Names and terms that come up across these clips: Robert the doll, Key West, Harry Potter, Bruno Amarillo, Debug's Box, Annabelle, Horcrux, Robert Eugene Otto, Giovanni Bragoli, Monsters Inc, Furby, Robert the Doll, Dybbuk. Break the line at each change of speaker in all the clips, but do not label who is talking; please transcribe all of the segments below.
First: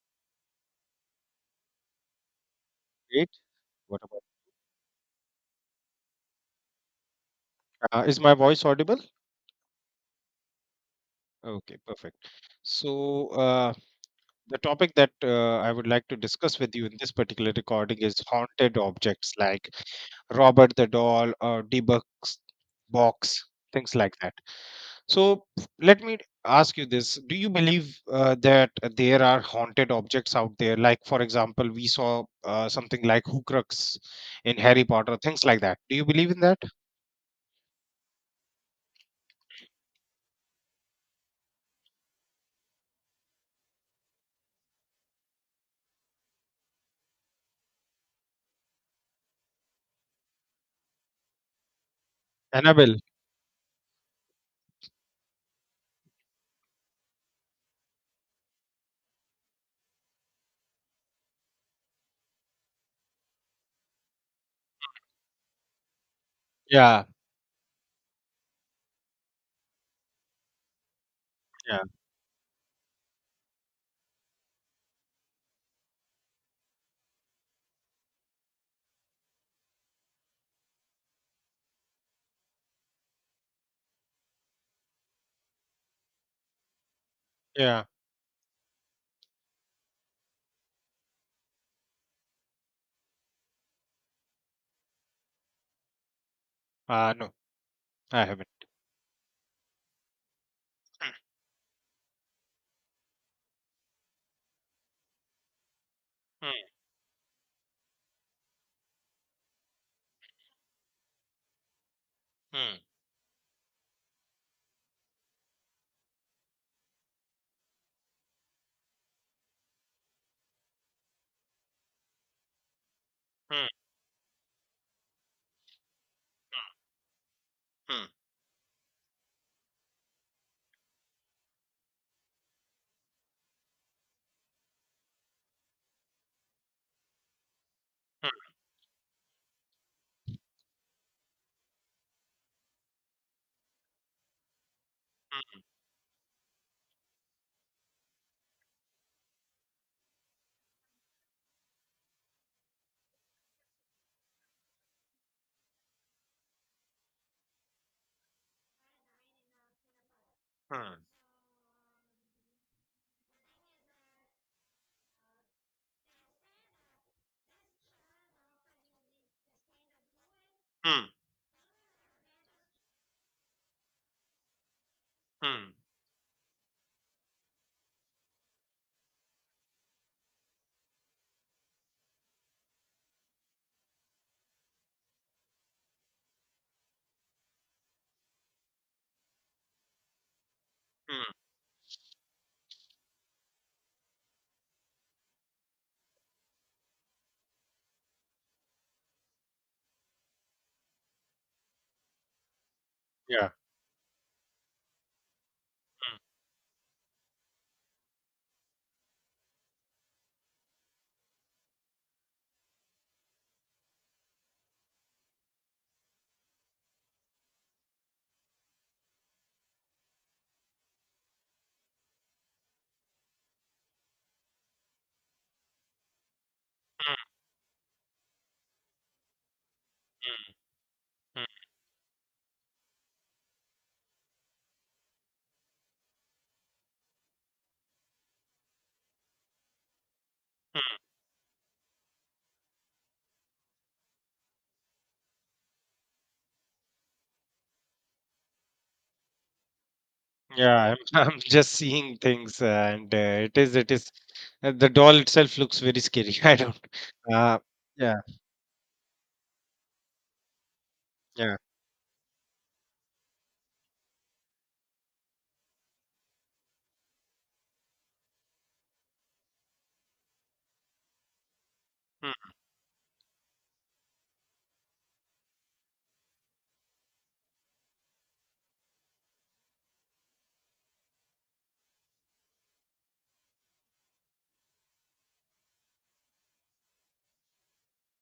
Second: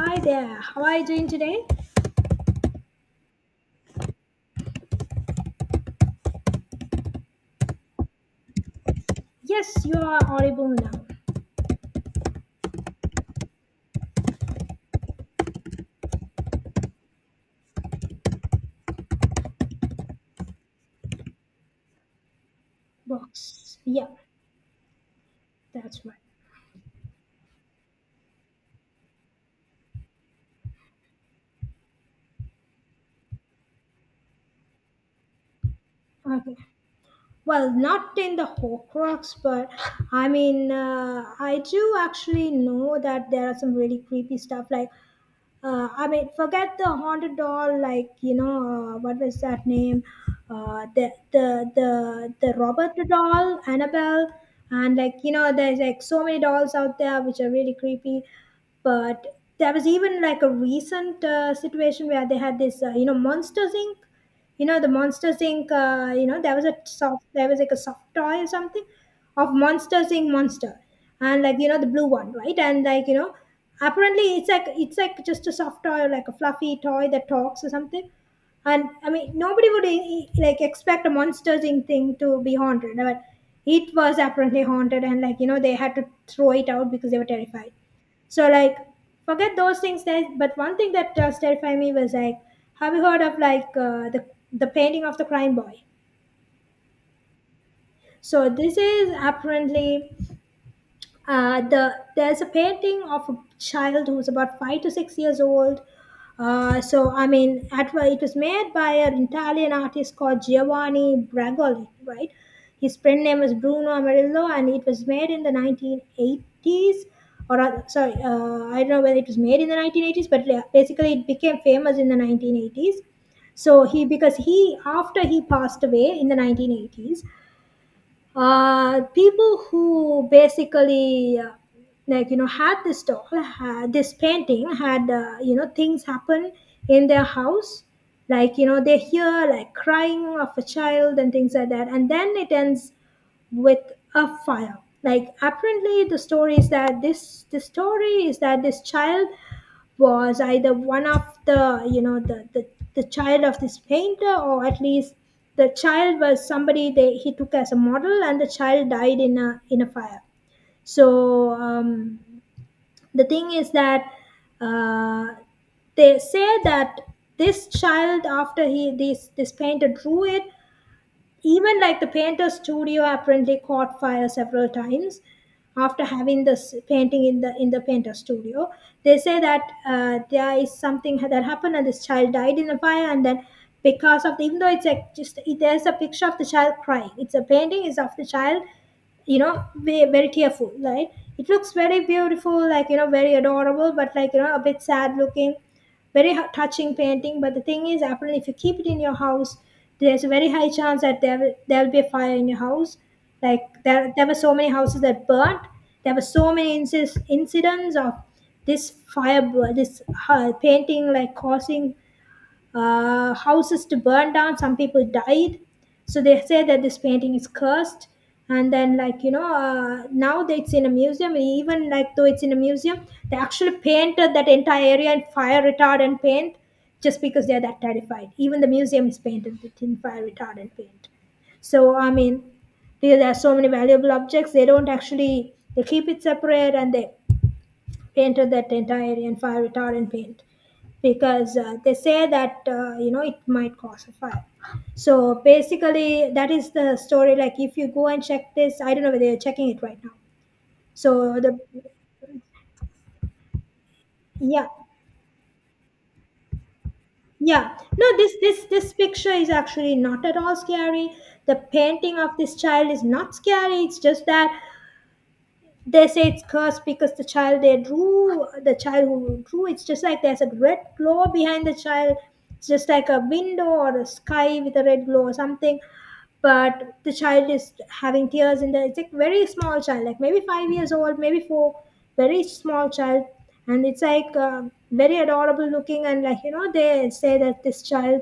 Hi there. How are you doing today?
Great. What about? Is my voice audible?
Yes, you are audible now.
Okay, perfect. So, the topic that I would like to discuss with you in this particular recording is haunted objects like Robert the Doll or Debug's Box,
Box.
things
Yeah,
like that. So, let
that's right.
me ask you this. Do you believe that there are haunted objects out there? Like, for example, we saw something like Horcrux in Harry Potter, things like that. Do you believe in
Okay.
that?
Well, not in the Horcrux, but I mean, I do actually know that there are some really creepy stuff. Like, I mean, forget the haunted doll. Like, you know, what was that name? The Robert
Annabelle.
the doll, Annabelle, and like, you know, there's like so many dolls out there which are really creepy, but there was even like a recent situation where they had this, you know, Monsters Inc. You know, the Monsters Inc, you know, there was a
Yeah.
soft there was like a soft toy or something of Monsters Inc monster, and like, you know,
Yeah.
the blue one, right? And like, you know, apparently it's like, it's like just a soft toy or like a fluffy toy that talks or something. And I mean, nobody would like expect a Monsters Inc thing to be haunted, but it was apparently haunted, and like, you know, they had to throw it out because they were terrified.
Yeah.
So like, forget those things, that but one thing that terrified me was like, have you heard of like, the painting of the crime boy?
No. I haven't.
So this is apparently, there's a painting of a child who's about 5 to 6 years old.
Hmm.
So I mean, well, it was made by an Italian artist called Giovanni Bragoli, right?
Hmm.
His friend name was Bruno Amarillo, and it was made in the 1980s, sorry, I don't know whether it was made in the 1980s, but yeah, basically it became famous in the 1980s.
Hmm.
So he because he, after he passed away in the 1980s,
Hmm.
people who basically, like you know, had this painting, had, you know, things happen in their house,
Hmm. Hmm.
like you know, they hear like crying of a child and things like that, and then it ends with a fire. Like apparently the story is that this, child was either one of the, you know, the child of this painter, or at least the child was somebody they he took as a model, and the child died in a fire.
Hmm.
So the thing is that, uh, they say that this child, after he this painter drew it.
Hmm.
Even like the painter's studio apparently caught fire several times
Hmm.
after having this painting in the painter studio. They say that, there is something that happened and this child died in a fire, and then, because of the even though it's like just, there's a picture of the child crying, it's a painting, is of the child, you know, be very tearful, right?
Mm.
It looks very beautiful, like you know, very adorable, but like you know, a bit sad looking, very touching painting. But the thing is, apparently if you keep it in your house, there's a very high chance that there will be a fire in your house.
Yeah.
Like there were so many houses that burnt, there
Hmm.
were so many incidents of this painting like causing, houses to burn down. Some people died, so they say that this painting is cursed. And then like you know, now that it's in a museum, even like though it's in a museum, they actually painted that entire area in fire retardant paint, just
Hmm.
because they're that terrified. Even the museum is painted with, in fire
Hmm.
retardant paint.
Hmm.
So I mean, because there are so many valuable objects, they don't actually, they keep it separate and they painted that entire area in fire retardant paint,
Mm.
because, they say that, you know, it might cause a fire. So basically that is the story. Like if you go and check this, I don't know whether you're checking it right now.
Yeah, I'm,
So
I'm
the
just seeing things, and it is,
Yeah.
the doll itself looks very scary. I don't, uh,
Yeah,
yeah,
no, this picture is actually not at all scary. The
yeah,
painting of this child is not scary, it's just that they say it's cursed because the child, they drew the child who drew It's just like there's a red glow behind the child.
mm,
It's just like a window or a sky with a red glow or something, but the child is having tears in the, it's like very small child, like maybe 5 years old, maybe four. Very small child, and it's like, very adorable looking, and like you know, they say that this child,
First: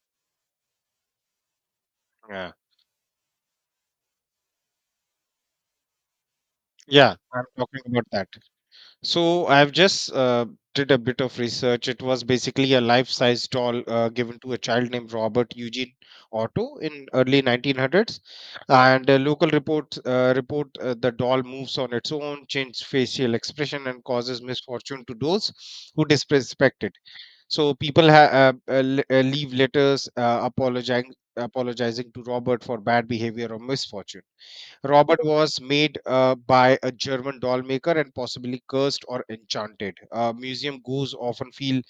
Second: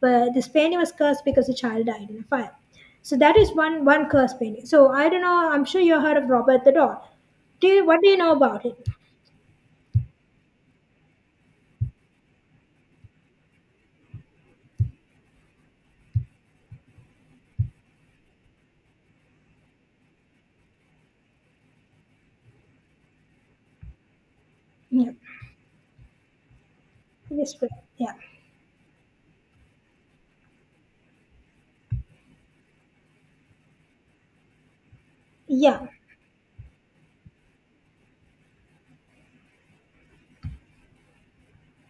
but this painting was cursed because the child died in a
yeah,
fire. So that is one curse painting. So I don't know, I'm sure you heard of Robert the doll.
yeah, I'm talking
What
about
do you
that.
know about it?
So I've just did a bit of research. It was basically a life-size doll given to a child named Robert Eugene Otto in early 1900s, and a local report, the doll moves on its own, changes facial expression, and causes misfortune
Yeah,
to those who disrespect it.
this.
So people
Yeah.
ha- uh, uh, le- uh, leave letters apologizing to Robert for bad behavior or misfortune. Robert was
Yeah.
made by a German doll maker and possibly cursed or enchanted. Museum goes often feel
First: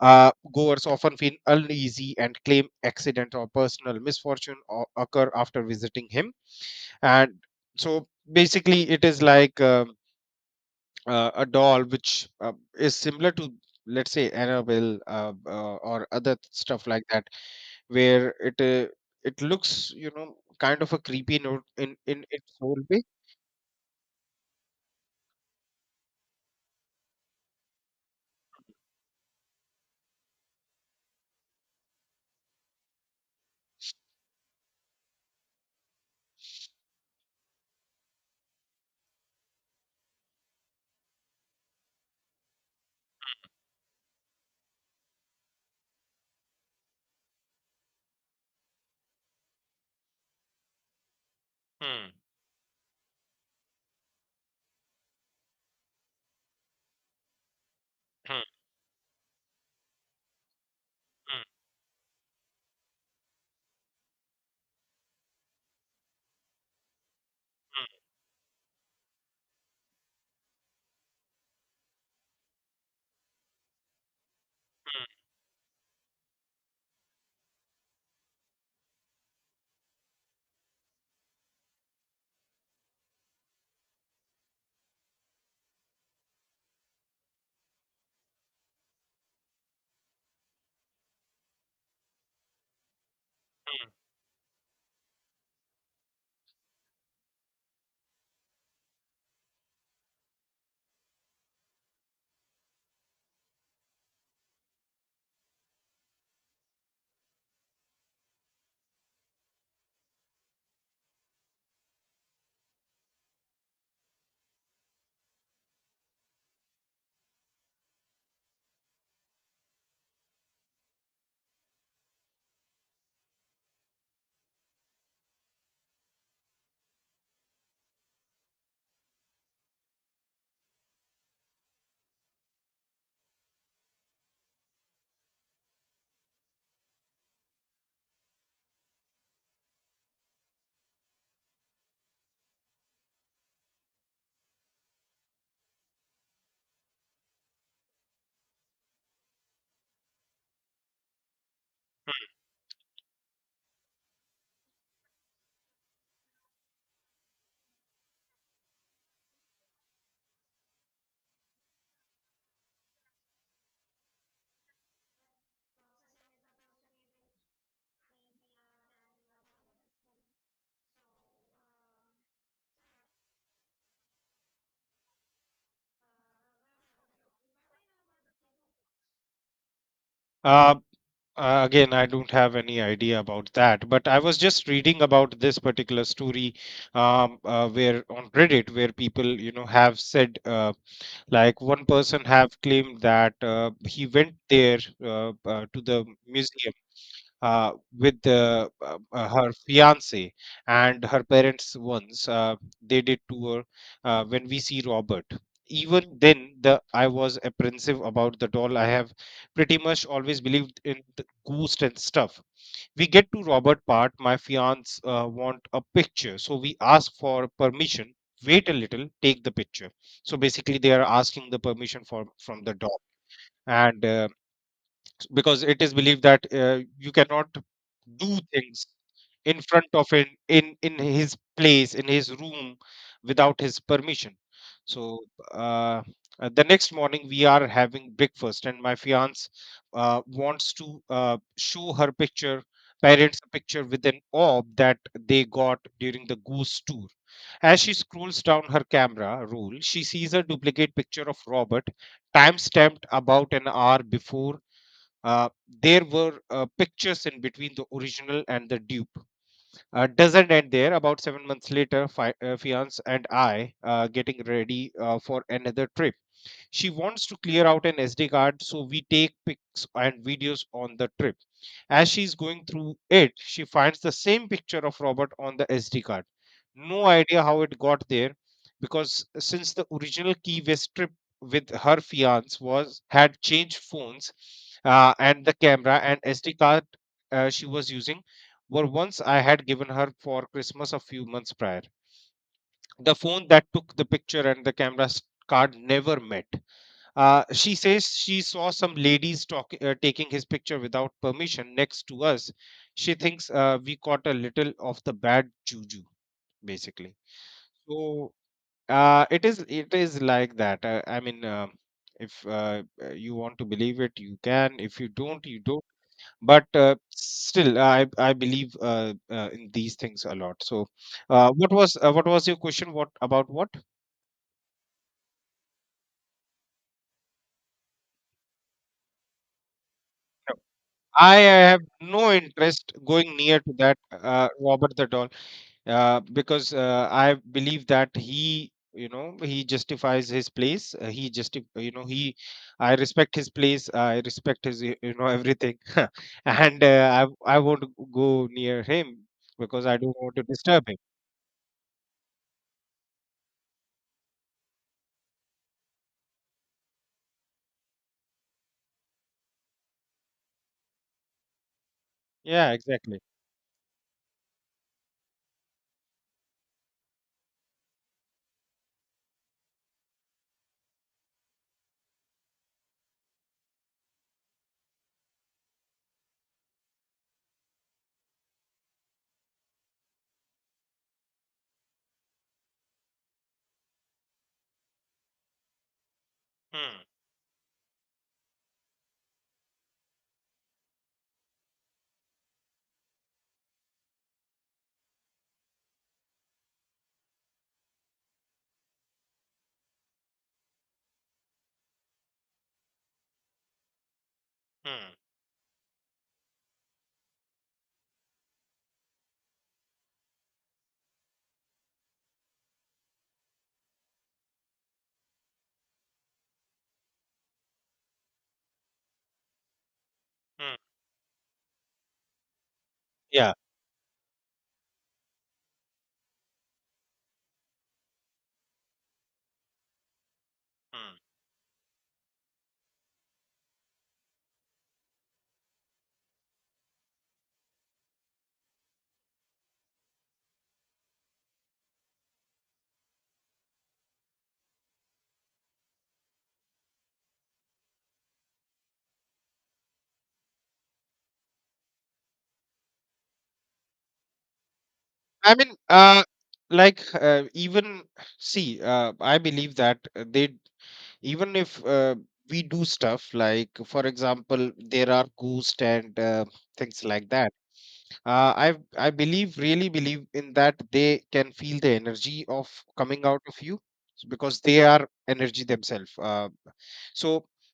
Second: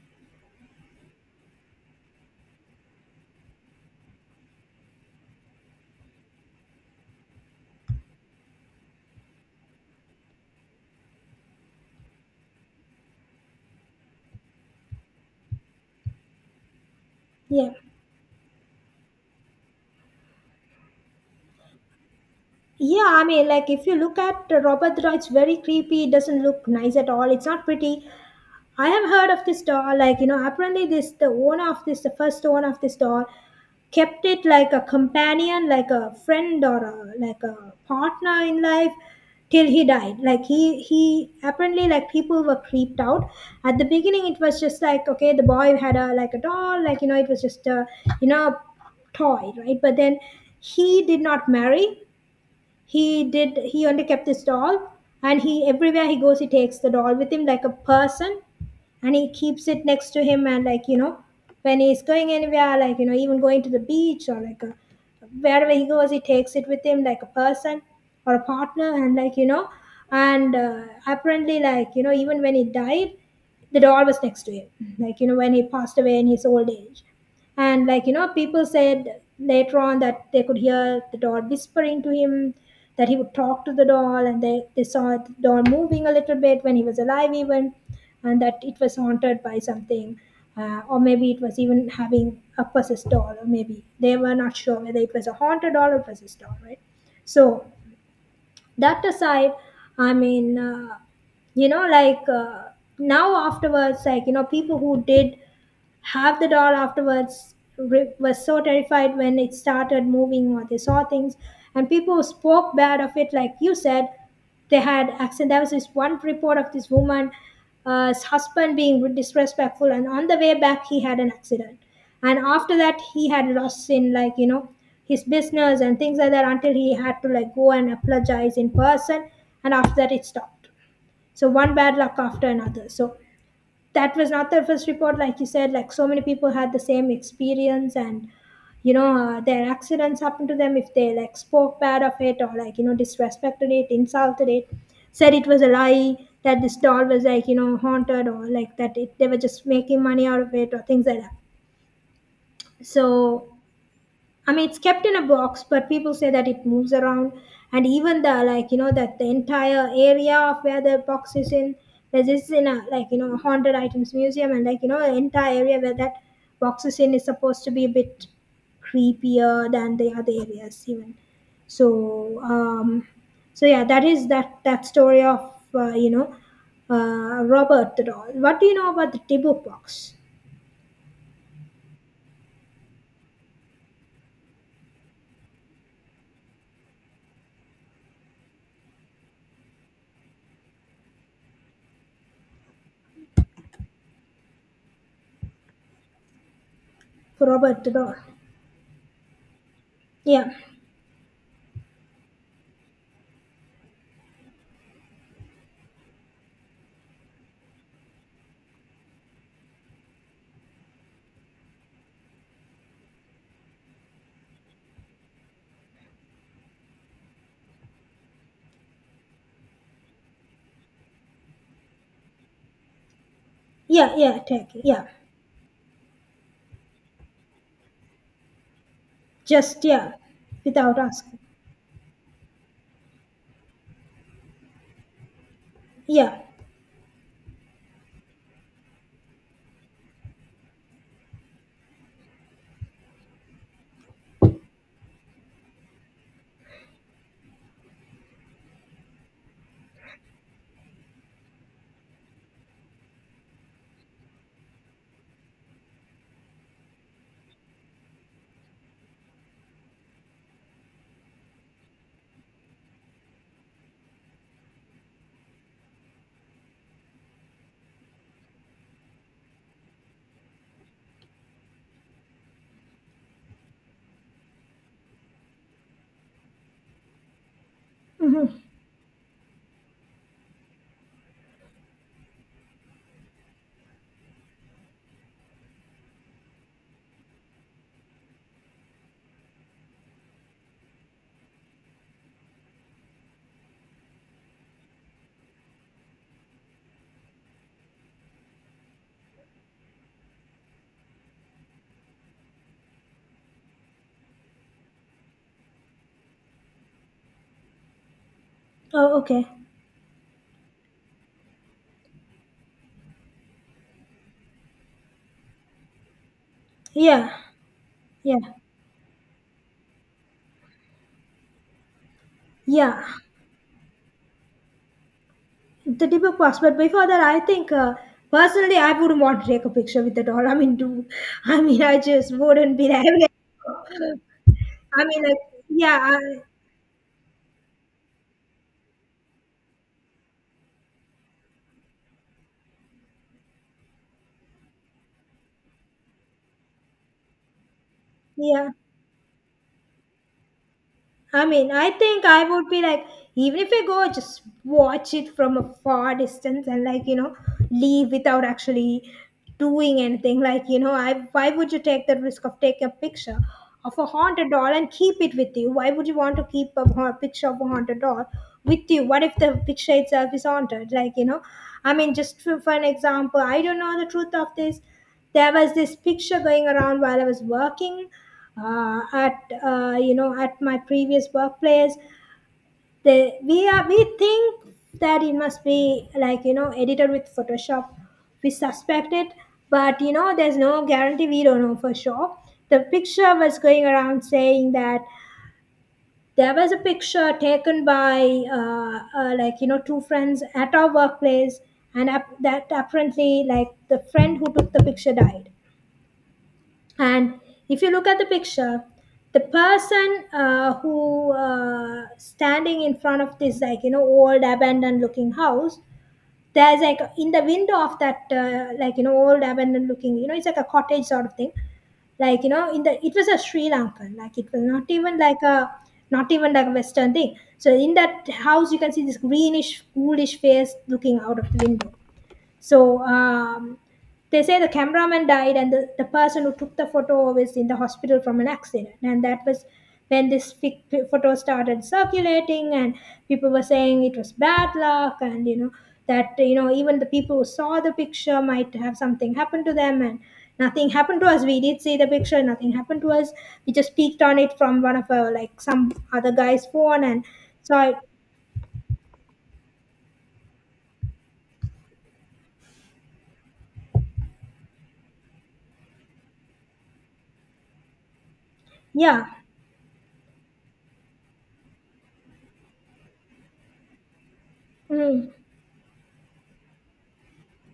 Goers often feel uneasy and claim accident or personal misfortune or occur after visiting him. And so basically, it is like a doll which is similar to, let's say, Annabelle or other stuff like that,
Yeah.
where it it looks, you know, kind of a creepy note in its whole way.
Yeah, I mean, like if you look at Robert Draw, it's very creepy. It doesn't look nice at all. It's not pretty. I have heard of this doll. Like you know, apparently this, the owner of this, the first owner of this doll, kept it like a companion, like a friend, or a, like a partner in life till he died. Like he apparently, like people were creeped out. At the beginning, it was just like, okay, the boy had a, like a doll, like you know, it was just a, you know, toy, right? But then he did not marry, he only kept this doll, and he everywhere he goes, he takes the doll with him like a person, and he keeps it next to him, and like you know, when he's going anywhere, like you know, even going to the beach or like a, wherever he goes, he takes it with him like a person or a partner. And like you know, and, apparently like you know, even when he died, the doll was next to him. Like you know, when he passed away in his old age, and like you know, people said later on that they could hear the doll whispering to him, that he would talk to the doll, and they saw the doll moving a little bit when he was alive even, and that it was haunted by something, or maybe it was even having a possessed doll, or maybe they were not sure whether it was a haunted doll or possessed doll, right? So that aside, I mean, you know, like, now afterwards, like you know, people who did half the doll afterwards was so terrified when it started moving or they saw things, and people spoke bad of it. Like you said, they had accent, there was this one report of this woman, his husband being disrespectful, and on the way back he had an accident, and after that he had lost in like you know, his business and things like that, until he had to like go and apologize in person, and after that it stopped. So one bad luck after another. So that was not the first report, like you said, like so many people had the same experience. And you know, their accidents happened to them if they like spoke bad of it, or like you know, disrespected it, insulted it, said it was a lie, that this doll was like you know haunted, or like that it, they were just making money out of it, or things like that. So I mean, it's kept in a box, but people say that it moves around, and even the, like you know, that the entire area of where the box is in, like this is in a, like you know, haunted items museum, and like you know, the entire area where that box is in is supposed to be a bit creepier than the other areas even. So so yeah, that is that story of, you know, Robert the doll. What do you know about the Tibu box?
Uh, Again, I don't have any idea about that, but I was just reading about this particular story, where on Reddit, where people, you know, have said, like one person have claimed that he went there to the museum
For Robert the doll?
with the, her fiance
Yeah,
and her parents once. They did tour when we see Robert. Even then, the I was apprehensive about the doll. I have pretty much always believed in the ghost and stuff. We get to Robert part, my fiance want a picture, so we ask for permission, wait a little, take the picture. So basically they are asking the permission for from the doll. And
yeah, yeah, Turkey, yeah.
Because it is believed that you cannot do things in
Just
front of
yeah,
him,
without
in his
asking.
place, in his room, without his permission. So, uh,
Yeah.
the next morning we are having breakfast and my fiance wants to show her picture parents a picture with an orb that they got during the ghost tour. As she scrolls down her camera roll, she sees a duplicate picture of Robert, time stamped about an hour before. uh, there were pictures in between the original and the dupe. Doesn't end there. About 7 months later, fiance and I getting ready for another trip. She wants to clear out an SD card, so we take pics and videos on the trip. As she's going through it, she finds the same picture of Robert on the SD card. No idea how it got there,
Hmm.
because since the original Key West trip with her fiance was had changed phones, and the camera and SD card she was using were once I had given her for Christmas a few months prior. The phone that took the picture and the card never met. She says she saw some ladies talk, taking his picture without permission next to us. She thinks we caught a little of the bad juju, basically. So
Oh,
it
okay.
is like that. I mean, um, if you want to believe it, you can. If you don't, you don't. But
Yeah,
still, I
yeah,
believe in these things a lot. So, what was your question?
yeah.
What about what?
The debug works, but before that, I think, personally, I wouldn't want to take a picture with it all. I mean, do
I
I
have
mean I just
no
wouldn't be
interest
there.
going near to that Robert
I
the
mean,
doll.
like, yeah,
uh,
I,
because uh, I believe that he, you know, he justifies his place. He just, you know, he, I respect his place. I respect you know, everything, and I won't go
yeah.
near him, because I don't want to disturb him.
I mean, I think I would be like, even if I go, just watch it from a far distance and like, you know, leave without actually doing anything. Like, you know, I, why would you take the risk of
Yeah,
taking a
exactly.
picture of a haunted doll and keep it with you? Why would you want to keep a picture of a haunted doll with you? What if the picture itself is haunted? Like, you know, I mean, just for an example, I don't know the truth of this. There was this picture going around while I was working at you know at my previous workplace. They we are we think that it must be like
Hmm.
edited with Photoshop. We suspect it, but there's no guarantee. We don't know for sure. The picture was going around saying that there was a picture taken by like two friends at our workplace, and ap- that apparently like the friend who took the picture
Hmm.
died. And if you look at the picture, the person who standing in front of this like old abandoned looking house, there's like in the window of that like old abandoned looking, it's like a
Hmm.
cottage sort of thing. Like in the it was a
Yeah.
Sri Lankan, like it was not even like a Western thing. So in that house you can see this greenish coolish face
Hmm.
looking out of the window. So they say the cameraman died, and the person who took the photo was in the hospital from an accident. And that was when this photo started circulating, and people were saying it was bad luck, and that even the people who saw the picture might have something happen to them, and nothing happened to us. We did see the picture, nothing happened to us. We just peeked on it from one of our
I
like
mean,
some other guy's
like
phone and saw it.
even See, I believe that they, even if we do stuff, like, for example, there are ghosts and things like that, I
Yeah.
believe, really believe in that they can feel the energy of coming out of you, because they are
Mm.
energy themselves. So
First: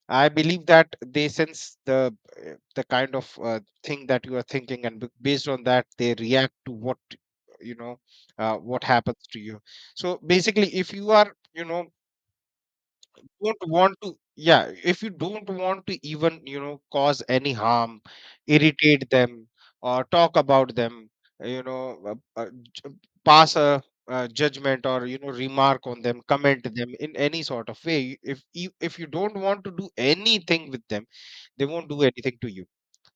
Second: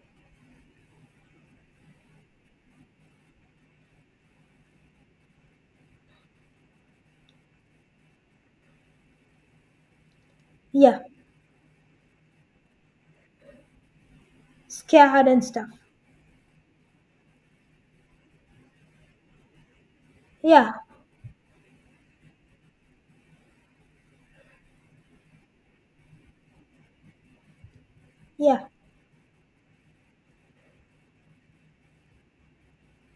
I believe that they sense the kind of thing that you are thinking, and based on that they react to what, you know, what happens to you. So basically, if
Yeah,
you are, you know, don't want to yeah if you
scared and
don't
stuff.
want to even, you know, cause any harm, irritate them or talk
Yeah.
about them, you know, uh, uh, j- pass a judgment, or, you know, remark on them, comment them in any sort of way, if
Yeah,
you, if you don't want to do anything with them, they won't do anything to you.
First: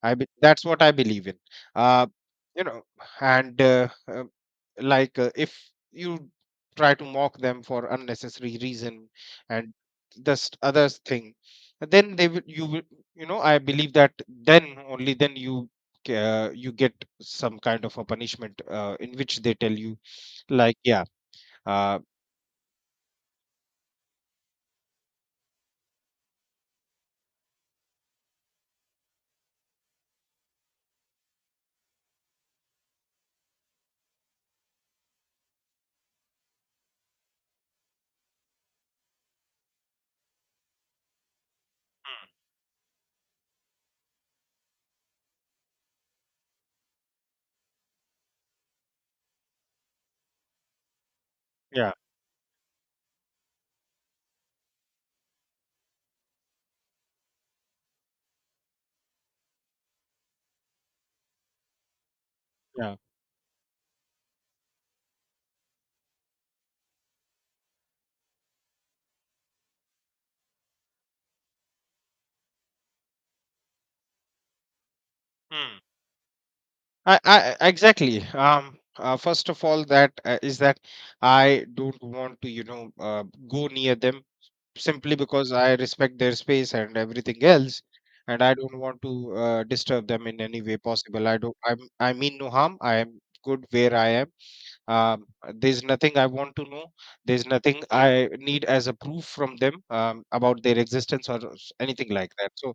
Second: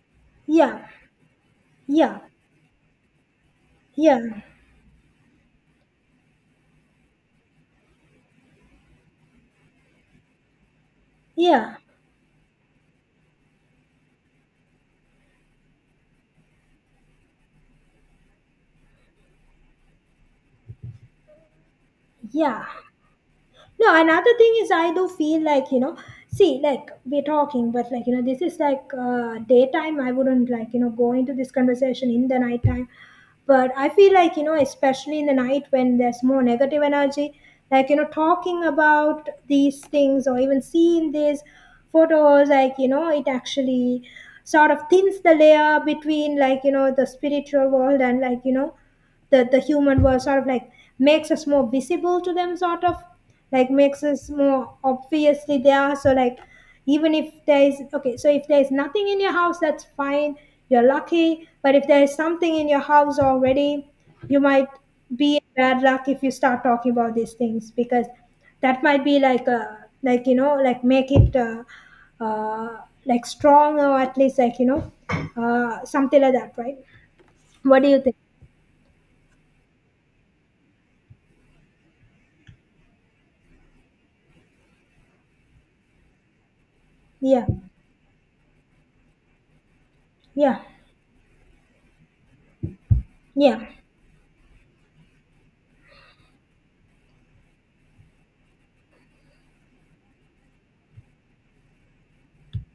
That's what
yeah,
I believe in. Uh,
yeah,
you know, and
yeah,
like, if you try to mock them for unnecessary reason, and this other thing,
yeah,
then they will you will, you know, I believe that then, only then, ca- you get some kind of a punishment in which they tell you, like, yeah, uh,
yeah. No, another thing is I do feel like, see, like we're talking, but like, this is like daytime. I wouldn't like, go into this conversation in the nighttime. But I feel like, especially in the night when there's more negative energy, like, talking about these things or even seeing these photos, like, it actually sort of thins the layer between like, the spiritual world and like, that the human world, sort of like makes us more
yeah,
visible to them, sort of like makes us more obviously there. So like, even if there is, okay, so if there is nothing in your house, that's fine, you're lucky. But if there is something in your
yeah.
house already, you might be in bad luck if you start talking about these things, because that might be like a, like like make it uh, like strong, or at least like
Hmm.
something like that, right? What do you think?
Exactly. First of all, that is that I don't want to, you know, go near them, simply because I respect their space and everything
Yeah,
else, and I don't want to disturb them in
yeah.
any way possible. I don't. I mean no harm. I am
Yeah,
good where I am. Um, there's nothing I want to know. There's nothing I need as a proof from them, about their existence anything like that. So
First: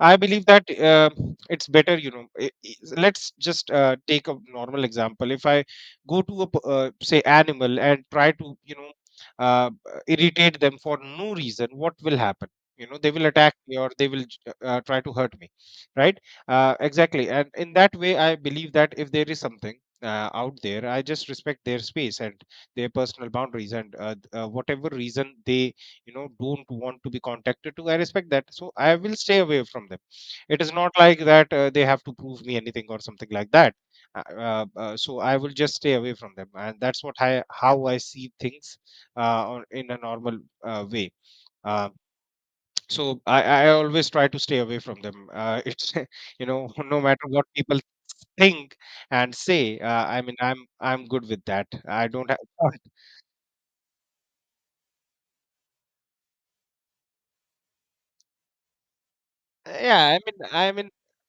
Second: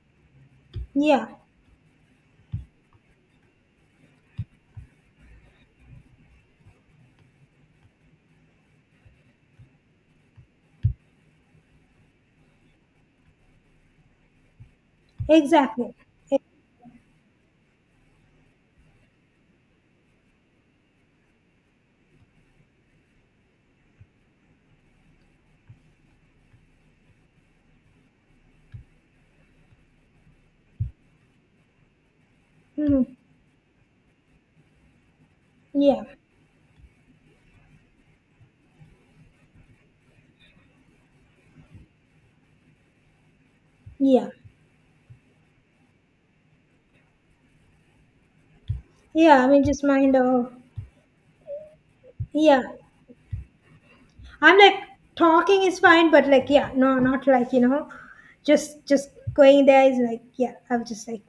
I believe that
yeah,
it's better, you know. Let's just take a normal example. If I go to say animal and try to, you know, irritate them for no reason, what will happen? You know, they will attack me, or they will try to hurt me,
exactly.
right? Exactly. And in that way, I believe that if there is something out there, I just respect their space and their personal boundaries, and whatever reason they, you know, don't want to be contacted to, I respect that, so I will stay away from them. It is not like that they have to prove me anything or
Mm,
something like that. So I will just stay
yeah,
away from them, and that's what I how I see things, in a normal uh, way uh, so I, I always try
yeah,
to stay away from them. It's you know, no matter what people think and
yeah. I mean,
say,
just
uh,
mind
i mean
of,
i'm i'm good with that. I don't have
yeah. I'm like, talking is fine, but like, yeah, no, not like just going there is
yeah i
like,
mean
yeah.
i
I'm
mean
just like,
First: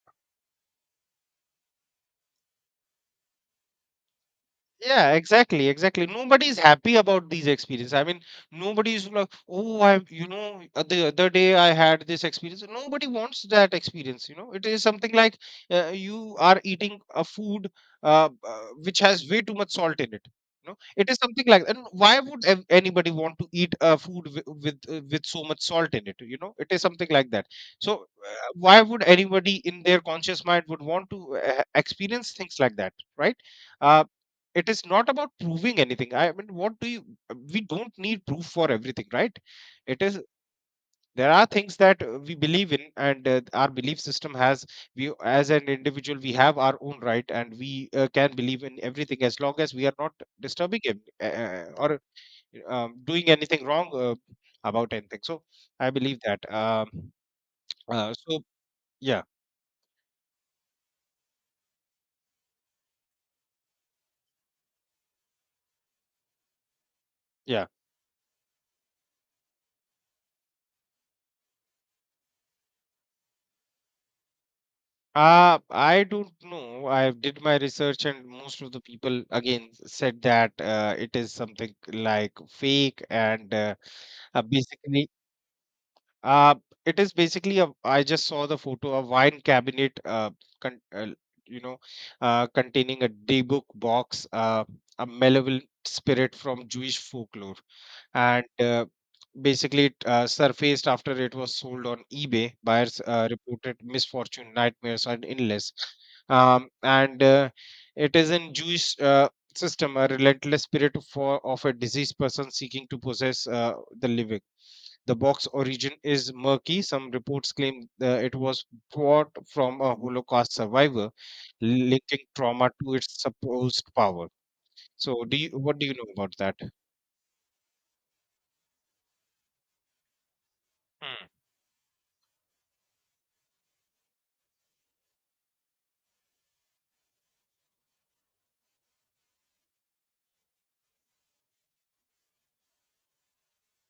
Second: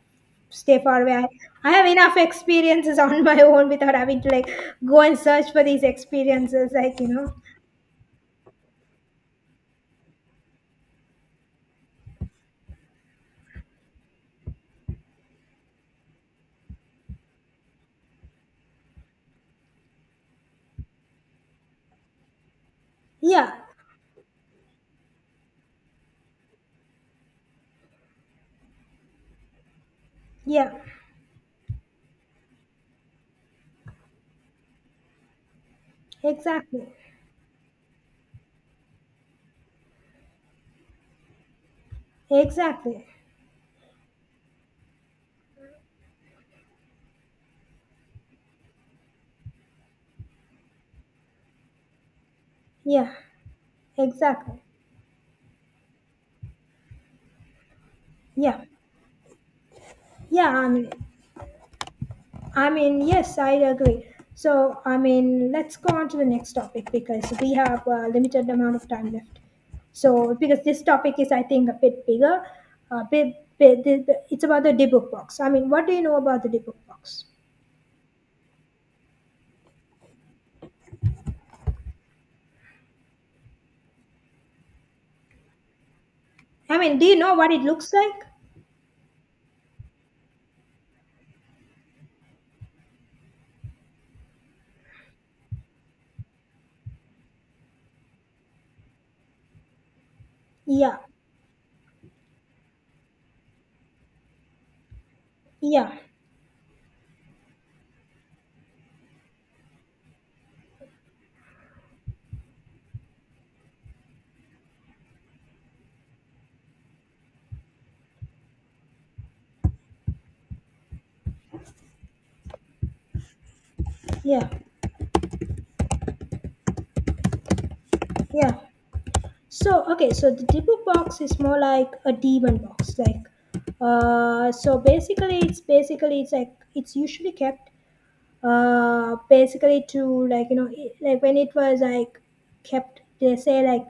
stay far away. I have enough experiences on my own without having to like go
Yeah,
and search for
exactly,
these
exactly. Nobody's
experiences.
happy
Like
about these experiences. I mean, nobody's like, oh, I, you know, the other day I had this experience. Nobody wants that experience. You know, it is something like, you are eating a food which has way too much salt in it. You know, it is something like. And why would anybody want to
yeah,
eat a food with with so much salt in it? You know, it is something like that. So, why would anybody in their conscious mind
yeah,
would want to experience things like that, right? Uh, it is not about proving anything. I mean what
exactly,
do you We don't need proof for everything, right? it is There are things that we believe in,
exactly,
and our belief system has, we as an individual, we have our own right, and we can believe in everything as long as we are not disturbing him, or
yeah,
doing anything wrong
exactly,
about anything. So I believe that, uh, so
yeah,
yeah,
yeah. I mean, yes, I agree. So, I mean, let's go on to the next topic because we
yeah.
have a limited amount of time left. So, because this topic is, I think, a bit bigger, a bit, bit bit- it's about the D-Book box. I mean, what do you
I
know
don't
about the D-Book
know. I
box?
did my research, and most of the people again said that it is something like fake, and basically uh,
I mean,
it
do
is
you know what
basically
it
a.
looks
I
like?
just saw the photo, a wine cabinet. Con, uh, you know, containing a D-book box. A malevolent spirit from Jewish folklore, and basically it surfaced
Yeah,
after it was sold on eBay. Buyers reported misfortune, nightmares, and illness.
yeah,
And it is in Jewish system, a relentless spirit for of a deceased person seeking to possess the living. The box origin is murky. Some reports claim it was bought from a Holocaust survivor, linking trauma to its supposed power.
yeah,
So, what do you know about that?
yeah. So, okay, so the Dibu box
Hmm,
is more like a demon box, like so basically it's like it's usually kept, basically to like like, when it was like kept, they say like,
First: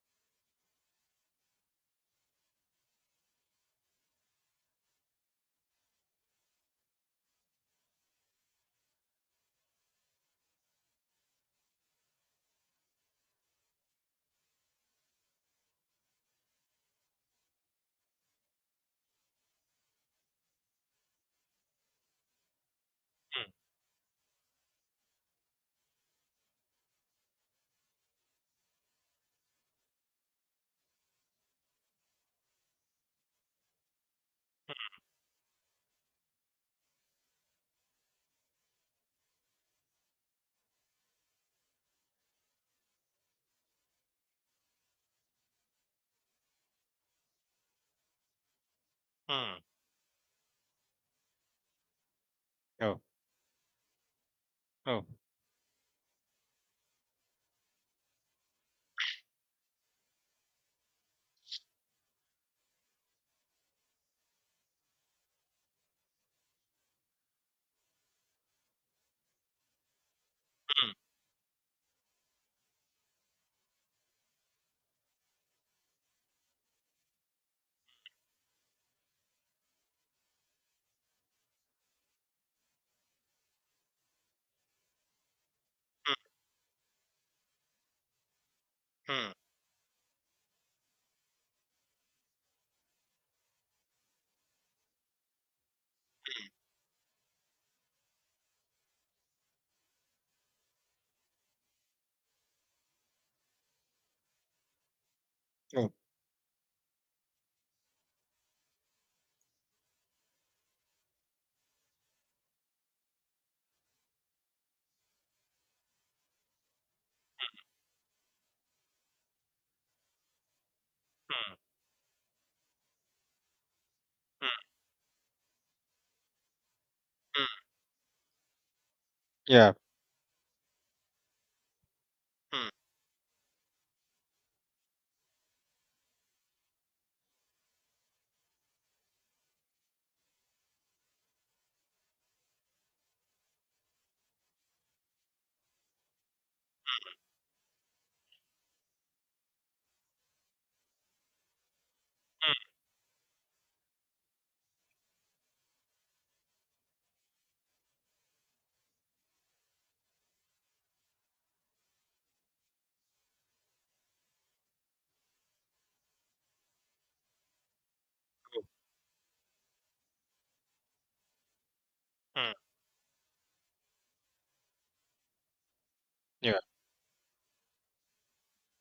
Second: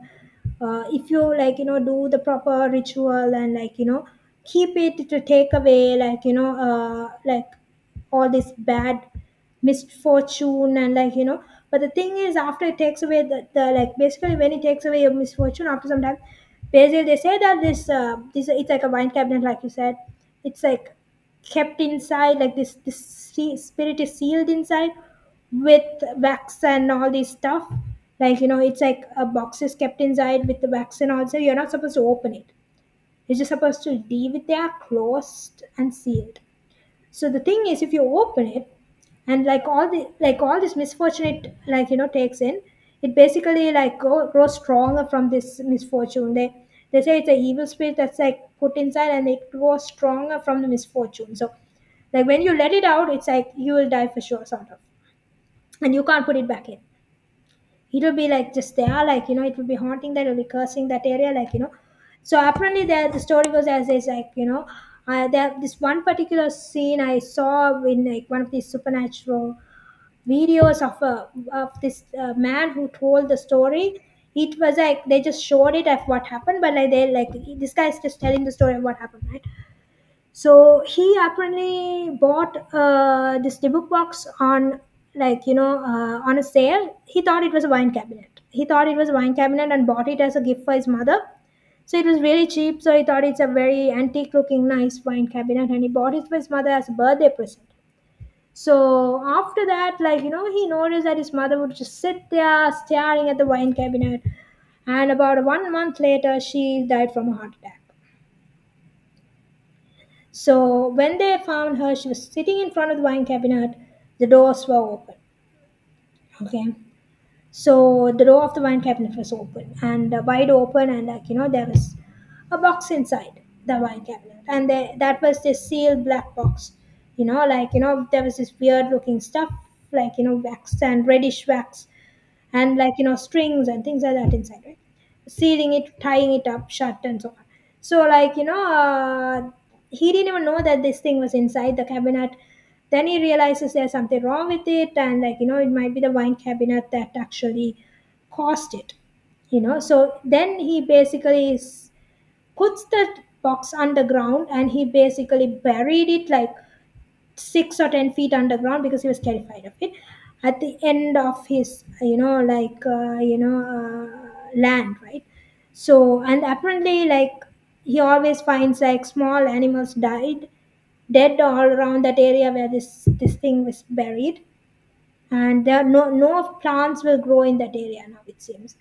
if you like do the proper ritual and like keep it to take away like like all this bad misfortune, and like but the thing is, after it takes away the like, basically when it takes away your misfortune after some time, basically they say that this it's like a wine cabinet, like you said. It's like kept inside, like this this
hmm,
se- spirit is sealed inside with wax and all this stuff, like it's like a box is kept inside with the wax. And also you're not supposed to open it, you're just supposed to leave it there closed and sealed. So the thing is, if you open it and like all the like all this misfortune, it like takes in. It basically like grows stronger from this misfortune. They say it's an evil spirit that's like put inside, and it
hmm.
grows stronger from the misfortune. So like when you let it
Oh,
out, it's like you will die for sure, sort of,
oh,
and you can't put it back in. It will be like just there, like it will be haunting that, it will be cursing that area, like so apparently, there the story goes as is, like there this one particular scene I saw in like one of these supernatural videos
hmm,
of a of this man who told the story. It was like they just showed it of what happened, but like they like this guy is just telling the story of what happened, right? So he apparently bought this book box on like you know on a sale. He thought it was a wine cabinet. He thought it was a
hmm,
wine cabinet and bought it as a gift for his mother. So it was really cheap, so he thought it's a very antique looking nice wine cabinet, and he bought it for his mother as a birthday present. So after that, like he noticed that his mother would just sit there staring at the wine cabinet, and about one
oh,
month later she died from a heart attack. So when they found her, she was sitting in front of the wine cabinet. The doors were open. Okay, so the door of the wine cabinet was open and wide open, and like
hmm,
there was a box inside the wine cabinet,
hmm,
and that was this sealed black box.
hmm.
Like there was this weird looking stuff,
Yeah,
like wax and reddish wax,
hmm,
and like strings and things like that inside, right? Sealing it, tying it up shut, and so on. So like he didn't even know that this thing was inside the cabinet. Then he realizes there's something wrong with it, and like it might be the wine cabinet that actually caused it. So then he basically
hmm,
puts the box underground, and he basically buried it like 6 or 10 feet underground because he was terrified of it. At the end of his, like land, right? So and apparently, like he always finds like small animals died dead all around that area
hmm,
where this thing was buried, and there are no
yeah,
plants will grow in that area now, it seems.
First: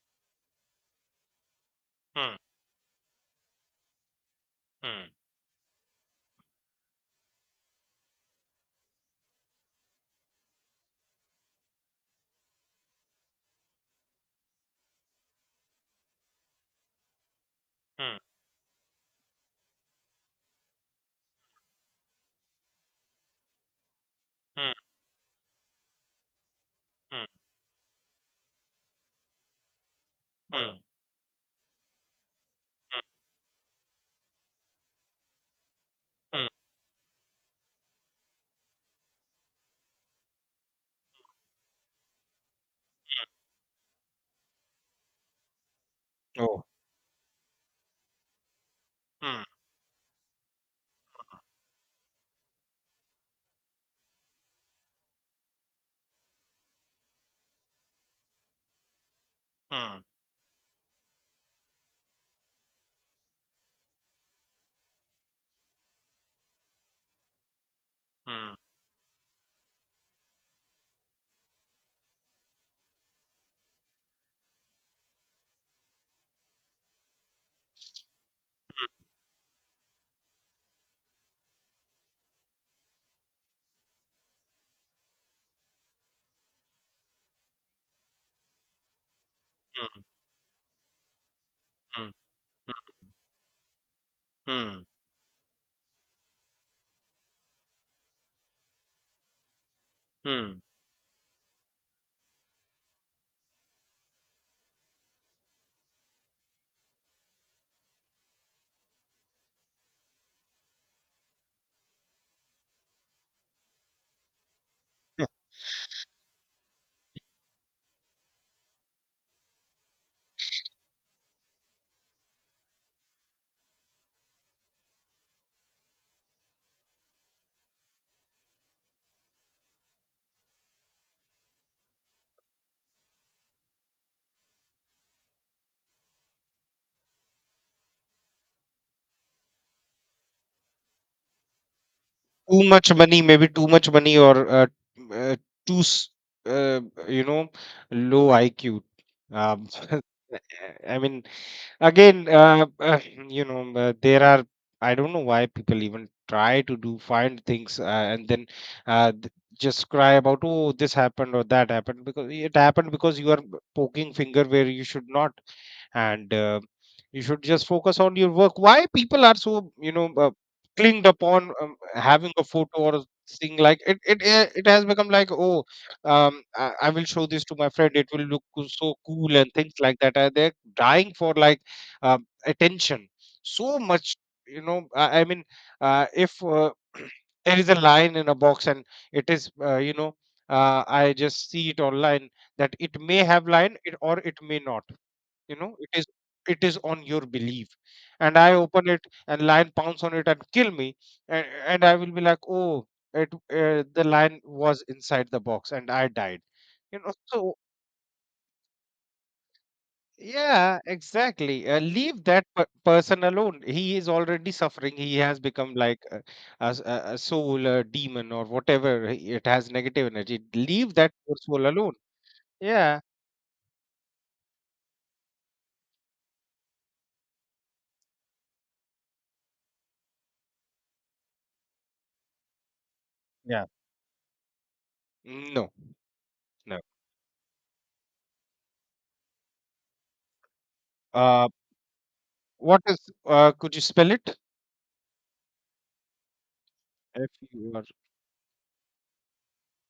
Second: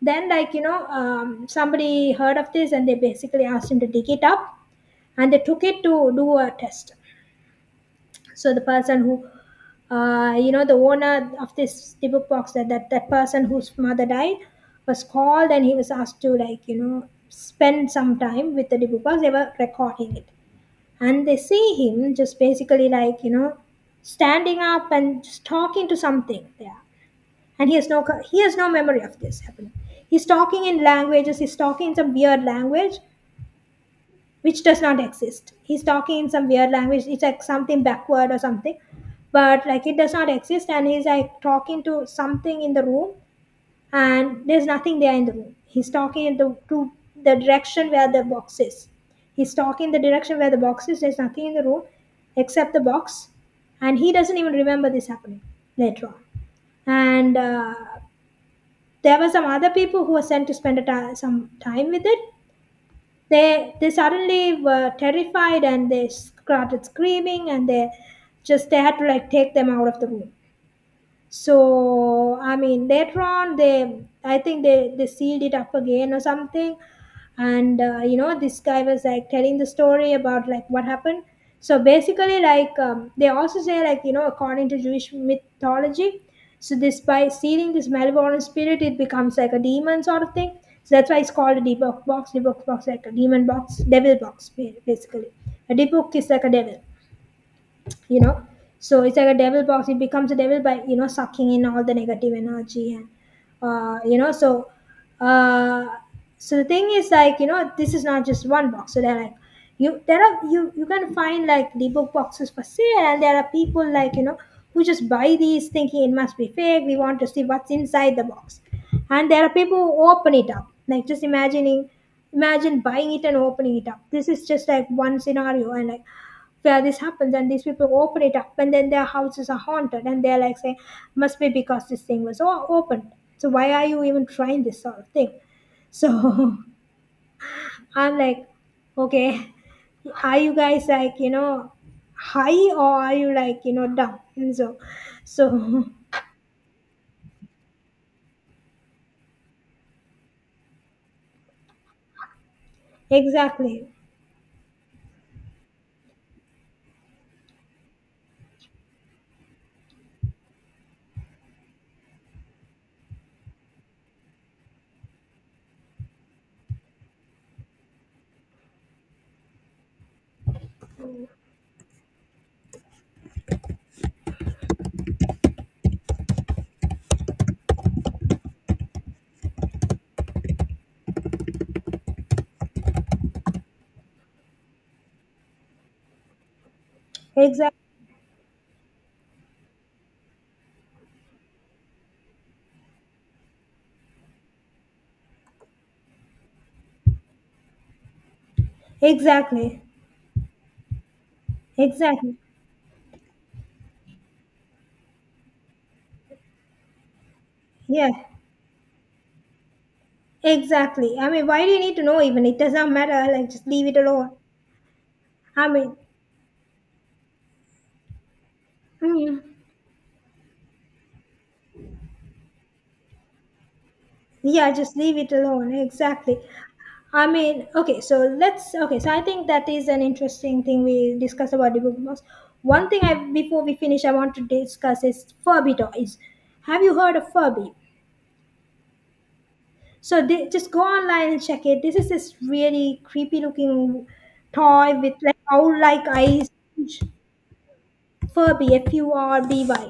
Then like somebody
hmm,
heard of this and they basically asked him to dig it up,
hmm,
and they took it to do a test. So the person who, the owner of this the book box, that person whose mother died, was called, and he was asked to like spend some
hmm,
time with the book box. They were recording it, and they see him just basically like standing
hmm,
up and just talking to something there,
hmm,
and he has no memory of this happening. He's talking
hmm,
in languages, he's talking in some weird language which does not exist. He's talking in some
hmm.
weird language. It's like something backward or something, but like it does not exist. And he's like talking to something in the room, and there's nothing there in the room. He's talking in the
Oh,
to the direction where the box is.
hmm,
He's talking the direction where the box is. There's nothing in the room except the box, and he doesn't even remember this happening later on. And There were some other
hmm,
people who were sent to spend some time with it. They suddenly were terrified and they started screaming, and they
hmm,
just they had to like take them out of the room. So I mean, later on they I think they sealed it up again or something. And you know, this guy was like telling the story about like what happened. So basically, like, they also say, like, you know, according to Jewish mythology. So this, by sealing this malevolent spirit, it becomes like a demon
hmm,
sort of thing. So that's why it's called a debug box, debug box, like a demon box, devil box,
hmm,
basically. A debug is like a devil, you know. So it's like a devil box. It becomes a
hmm, hmm.
devil by, you know, sucking in all the negative energy and you know, so uh, so the thing is, like, you know, this is not just one box. So they're like, you there are, you can find like the book boxes for sale. And there are people, like, you know, who just buy these thinking it must be fake, we want to see what's inside the box. And there are people who open it up, like, just imagining. Imagine buying it and opening it up, this is just like one scenario, and like where this happens and these people open it up and then their houses are haunted, and they're like saying, must be because this thing was opened. So why are you even trying this sort of thing? So I'm like, okay, are you guys, like, you know, high,
Too
or
much
are
money,
you,
maybe
like,
too
you know,
much money,
dumb?
or
And so
uh, too
so
uh, you know low iq. um, I mean, again
exactly.
there are, I don't know why people even try to do find things, uh, th- just cry about, oh, this happened or that happened, because it happened because you are poking finger where you should not. And You should just focus on your work. Why people are so, clinged upon having a photo or thing? Like it has become like, oh, I will show this to my friend, it will look so cool and things like that. They're dying for like attention so much. You know, I mean, if there is
Exactly.
a line in a box, and it is, I just see it online that it may have line it, or it may not. You know, it is, it is on your belief. And I open it and lion
Exactly.
pounce on it and kill me. And I will be
Exactly.
like, oh, it the lion was inside the box and I died. You know, so
Yeah.
yeah,
Exactly, I mean, why
exactly.
do you need to know?
Leave
Even
that
it doesn't
person
matter, like
alone.
just leave
He
it
is
alone.
already suffering. He has
I
become
mean.
like a soul, a demon, or whatever he-
Mm.
it has negative energy. Leave that poor soul alone. Yeah,
Yeah, just leave it alone. Exactly. I mean, okay, so let's okay, so I think that is an interesting thing we discuss about the book box. One thing I before
yeah.
we finish I want to discuss is
No,
Furby toys.
no.
Have you heard of Furby? So they, just go online and
uh
check it. This is this
what is,
really creepy
could you
looking
spell it?
toy with like owl like eyes.
F-U-R.
Furby, Furby.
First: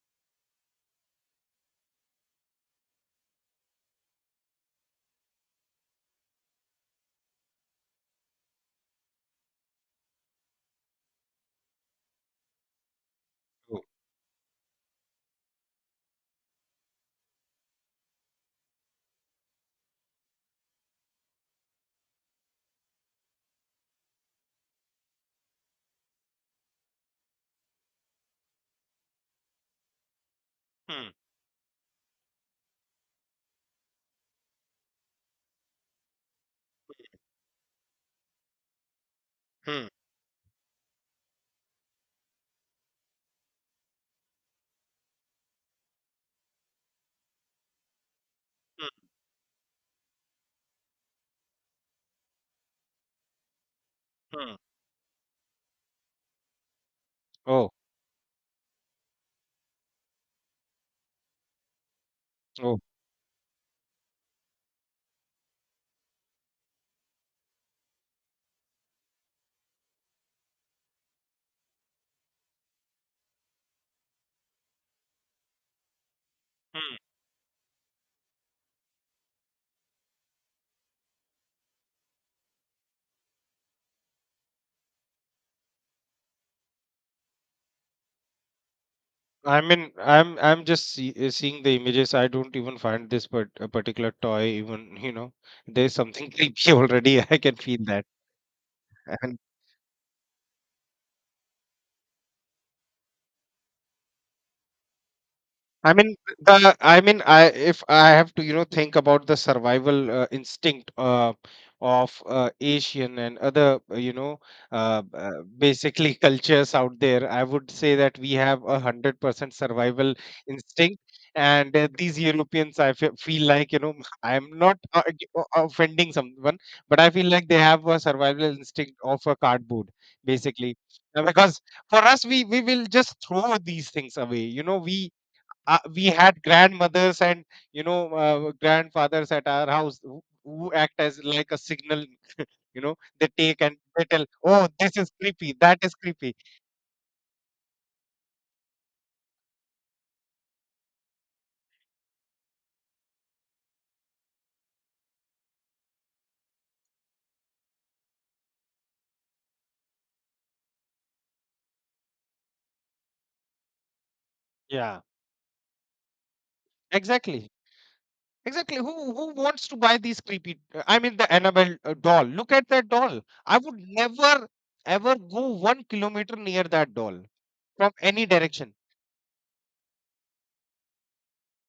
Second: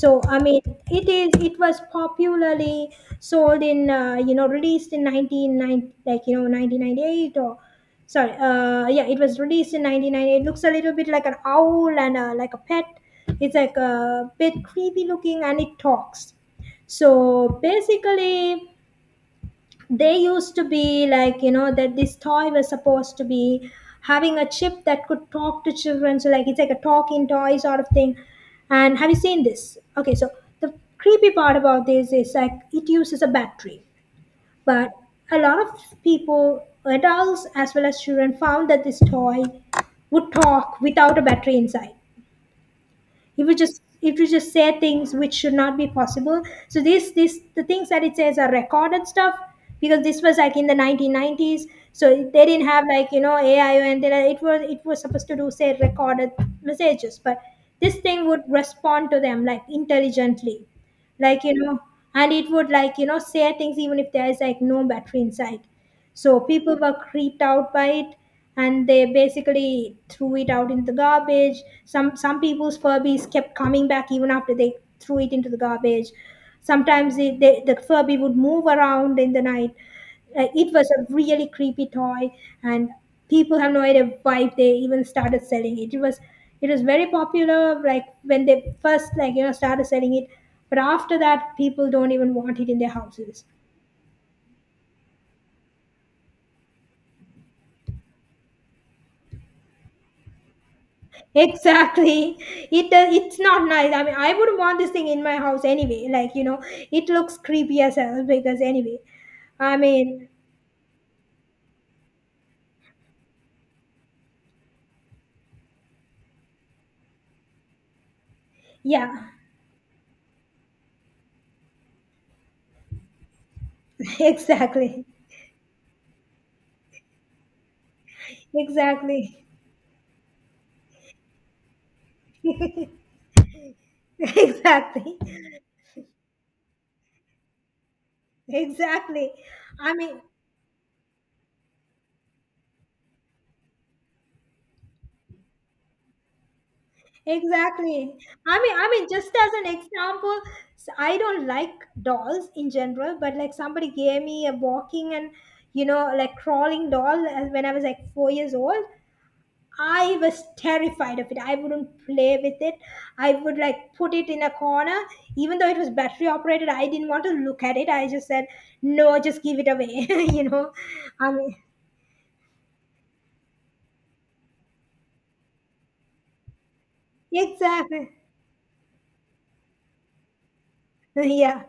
So I mean, it is it was popularly sold in you know, released in 1990, like you know 1998, or sorry yeah, it was released in 1998. It looks a little bit like an owl and like a pet. It's like
Oh.
a bit creepy looking and it talks. So basically, they used to be, like, you know, that this toy was supposed to be having a chip that could talk to children, so like it's like a talking toy sort of thing. And have you seen this? Okay, so the
Hmm,
creepy part about this is like it uses a battery, but a lot of people, adults as well as children, found that this toy
hmm,
would talk without a battery inside. It would just say things which should not be possible. So this, the things that it says are
hmm,
recorded stuff, because this was like in the 1990s. So they didn't have like, you know, AI or anything. It
hmm.
was it was supposed to do say recorded messages, but
Oh,
this thing would respond to them like intelligently, like, you know, and it would
oh.
like, you know, say things even if there is like no battery inside. So people were creeped out by it, and they basically threw it out into the garbage. Some people's Furbies kept coming back even after they threw it into the garbage.
Hmm.
Sometimes it, they, the Furby would move around in the night. It was a really creepy toy, and people have no idea why they even started selling it. It was very popular like when they first, like, you know,
I
started
mean,
selling it,
I'm
but
just
after that
seeing the
people don't
images. I
even
don't
want it
even
in their
find this
houses.
part a particular toy even, you know, there's something creepy already. I can feel that.
Exactly. It does, it's not nice. I mean, I wouldn't want this thing in my house anyway. Like, you know,
I
it
mean,
looks
I
creepy
if
as
I
hell
have to, you
because
know, think
anyway.
about the
I
survival
mean,
instinct of Asian and other, basically cultures out there, I would say that we have a hundred
yeah.
percent survival instinct. And these Europeans, I feel like, you know, I'm not
Exactly.
offending someone, but I feel like they have a survival instinct of a
Exactly.
cardboard, basically. Because for us, we will just throw these things away. You know,
Exactly.
we had grandmothers and
Exactly.
grandfathers at our
I
house
mean,
who act as like a signal you know, they take and they tell, oh, this is creepy, that is creepy.
exactly. I mean, just as an example, I don't like dolls in general, but like somebody gave me a walking and, you know, like crawling doll as when I was like 4 years old. I was terrified of it. I wouldn't play with it. I would like put it in a corner.
Yeah,
Even though it was battery operated, I didn't want to
exactly,
look at it. I just said,
exactly. who
no,
who
just give
wants
it
to buy
away.
these
You
creepy?
know,
I mean, the
I mean,
Annabelle doll, look at that doll. I would never ever go 1 kilometer near that doll from
exactly.
any direction.
Yeah.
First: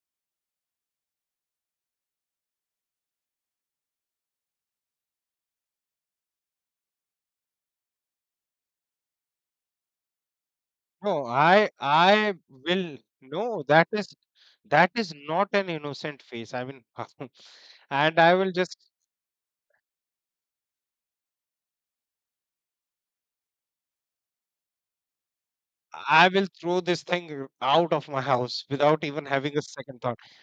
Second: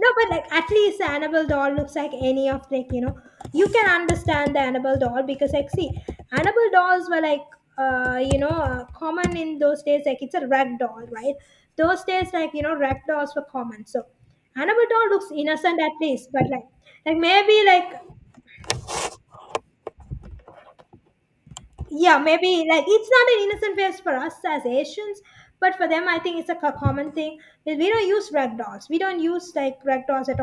No, but like at least the Annabelle doll looks like any of like, you know, you can understand the Annabelle doll because like, see, Annabelle dolls were like you know, common in those days, like it's a rag doll,
No,
right?
I
Those days,
I
like, you know,
will,
rag dolls were
no,
common,
that
so
is,
Annabelle
that
doll
is
looks
not an
innocent at
innocent
least, but
face. I
like
mean,
like maybe like,
and I will just,
yeah, maybe like it's not an innocent face for us as Asians, but for them I
I
think it's
will
a
throw this
common thing.
thing
We
out
don't
of my
use rag
house
dolls, we
without
don't
even
use
having a
like
second
rag
thought.
dolls at